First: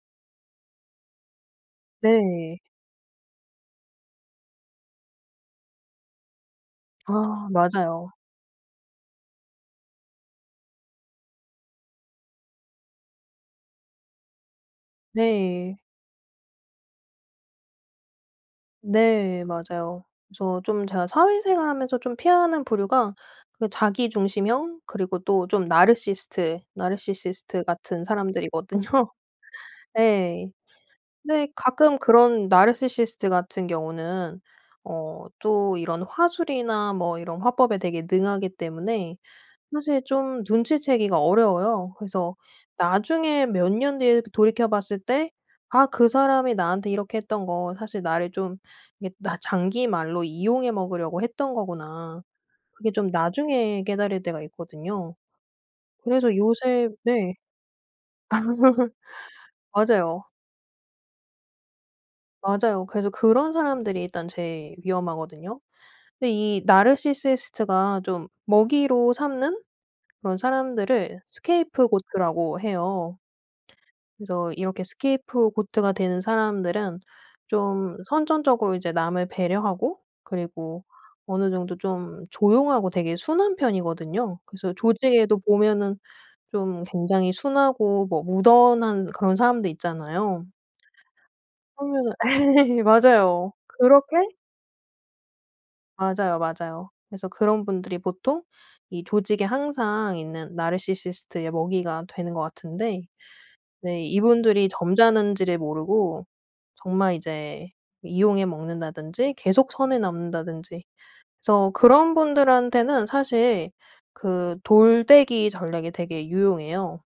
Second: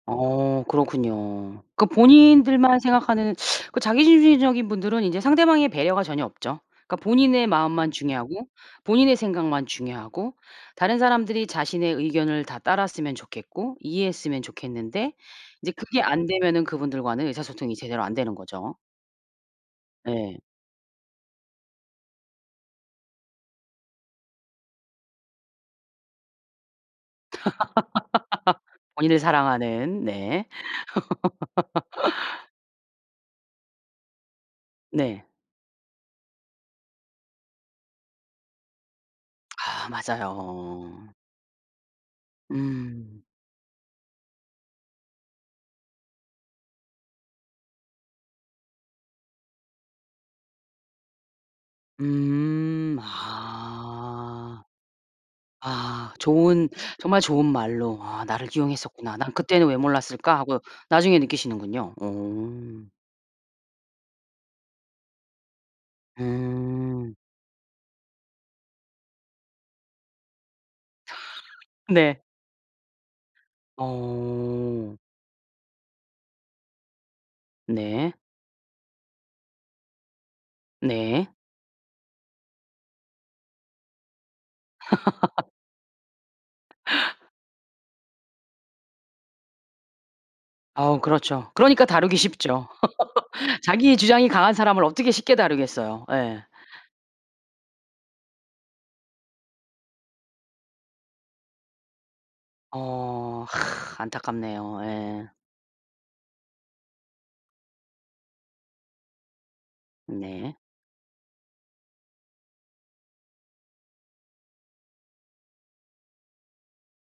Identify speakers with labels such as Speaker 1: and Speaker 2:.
Speaker 1: 어 그렇군요. 그
Speaker 2: 네.
Speaker 1: 본인들만 생각하는 그 자기중심적인 분들은 이제 상대방의 배려가 전혀 없죠. 그러니까 본인의
Speaker 2: 아
Speaker 1: 마음만
Speaker 2: 맞아요.
Speaker 1: 중요하고 본인의 생각만 중요하고 다른 사람들이 자신의 의견을 다 따랐으면 좋겠고 이해했으면 좋겠는데 이제
Speaker 2: 네.
Speaker 1: 그게 안되면은 그분들과는 의사소통이 제대로 안 되는 거죠.
Speaker 2: 네 맞아요.
Speaker 1: 네.
Speaker 2: 그래서 좀 제가 사회생활 하면서 좀 피하는 부류가 그 자기중심형 그리고 또 좀 나르시스트 나르시시스트 같은 사람들이거든요.
Speaker 1: 본인을 사랑하는 네.
Speaker 2: 예. 근데 가끔 그런 나르시시스트 같은 경우는
Speaker 1: 네.
Speaker 2: 어 또 이런 화술이나 뭐 이런 화법에 되게 능하기 때문에
Speaker 1: 아
Speaker 2: 사실 좀
Speaker 1: 맞아요.
Speaker 2: 눈치채기가 어려워요. 그래서
Speaker 1: 음.
Speaker 2: 나중에 몇 년 뒤에 이렇게 돌이켜 봤을 때 '아 그 사람이 나한테 이렇게 했던 거 사실 나를 좀 이렇게 나 장기 말로 이용해 먹으려고 했던 거구나.' 그게
Speaker 1: 음
Speaker 2: 좀 나중에 깨달을 때가
Speaker 1: 아.
Speaker 2: 있거든요.
Speaker 1: 아
Speaker 2: 그래서
Speaker 1: 좋은
Speaker 2: 요새
Speaker 1: 정말
Speaker 2: 네.
Speaker 1: 좋은 말로 '아 나를 기용했었구나. 난 그때는 왜
Speaker 2: 맞아요.
Speaker 1: 몰랐을까?' 하고 나중에 느끼시는군요. 오.
Speaker 2: 맞아요. 그래서 그런 사람들이 일단 제일 위험하거든요. 근데 이
Speaker 1: 음.
Speaker 2: 나르시시스트가 좀 먹이로 삼는 그런 사람들을
Speaker 1: 네.
Speaker 2: Scapegoat라고 해요. 그래서 이렇게
Speaker 1: 어.
Speaker 2: Scapegoat가 되는 사람들은 좀
Speaker 1: 네.
Speaker 2: 선천적으로 이제 남을 배려하고 그리고
Speaker 1: 네.
Speaker 2: 어느 정도 좀 조용하고 되게 순한 편이거든요. 그래서 조직에도 보면은 좀 굉장히 순하고 뭐 무던한 그런 사람들 있잖아요.
Speaker 1: 어 그렇죠. 그러니까
Speaker 2: 그러면은
Speaker 1: 다루기 쉽죠.
Speaker 2: 예 맞아요.
Speaker 1: 자기의
Speaker 2: 그렇게
Speaker 1: 주장이 강한 사람을 어떻게 쉽게 다루겠어요.
Speaker 2: 맞아요,
Speaker 1: 예.
Speaker 2: 맞아요. 그래서 그런 분들이 보통 이 조직에 항상 있는 나르시시스트의 먹이가 되는 것 같은데
Speaker 1: 어.
Speaker 2: 네 이분들이
Speaker 1: 안타깝네요. 예.
Speaker 2: 점잖은지를 모르고 정말 이제 이용해 먹는다든지 계속 선을
Speaker 1: 네.
Speaker 2: 넘는다든지 그래서 그런 분들한테는 사실 그 돌 되기 전략이 되게 유용해요.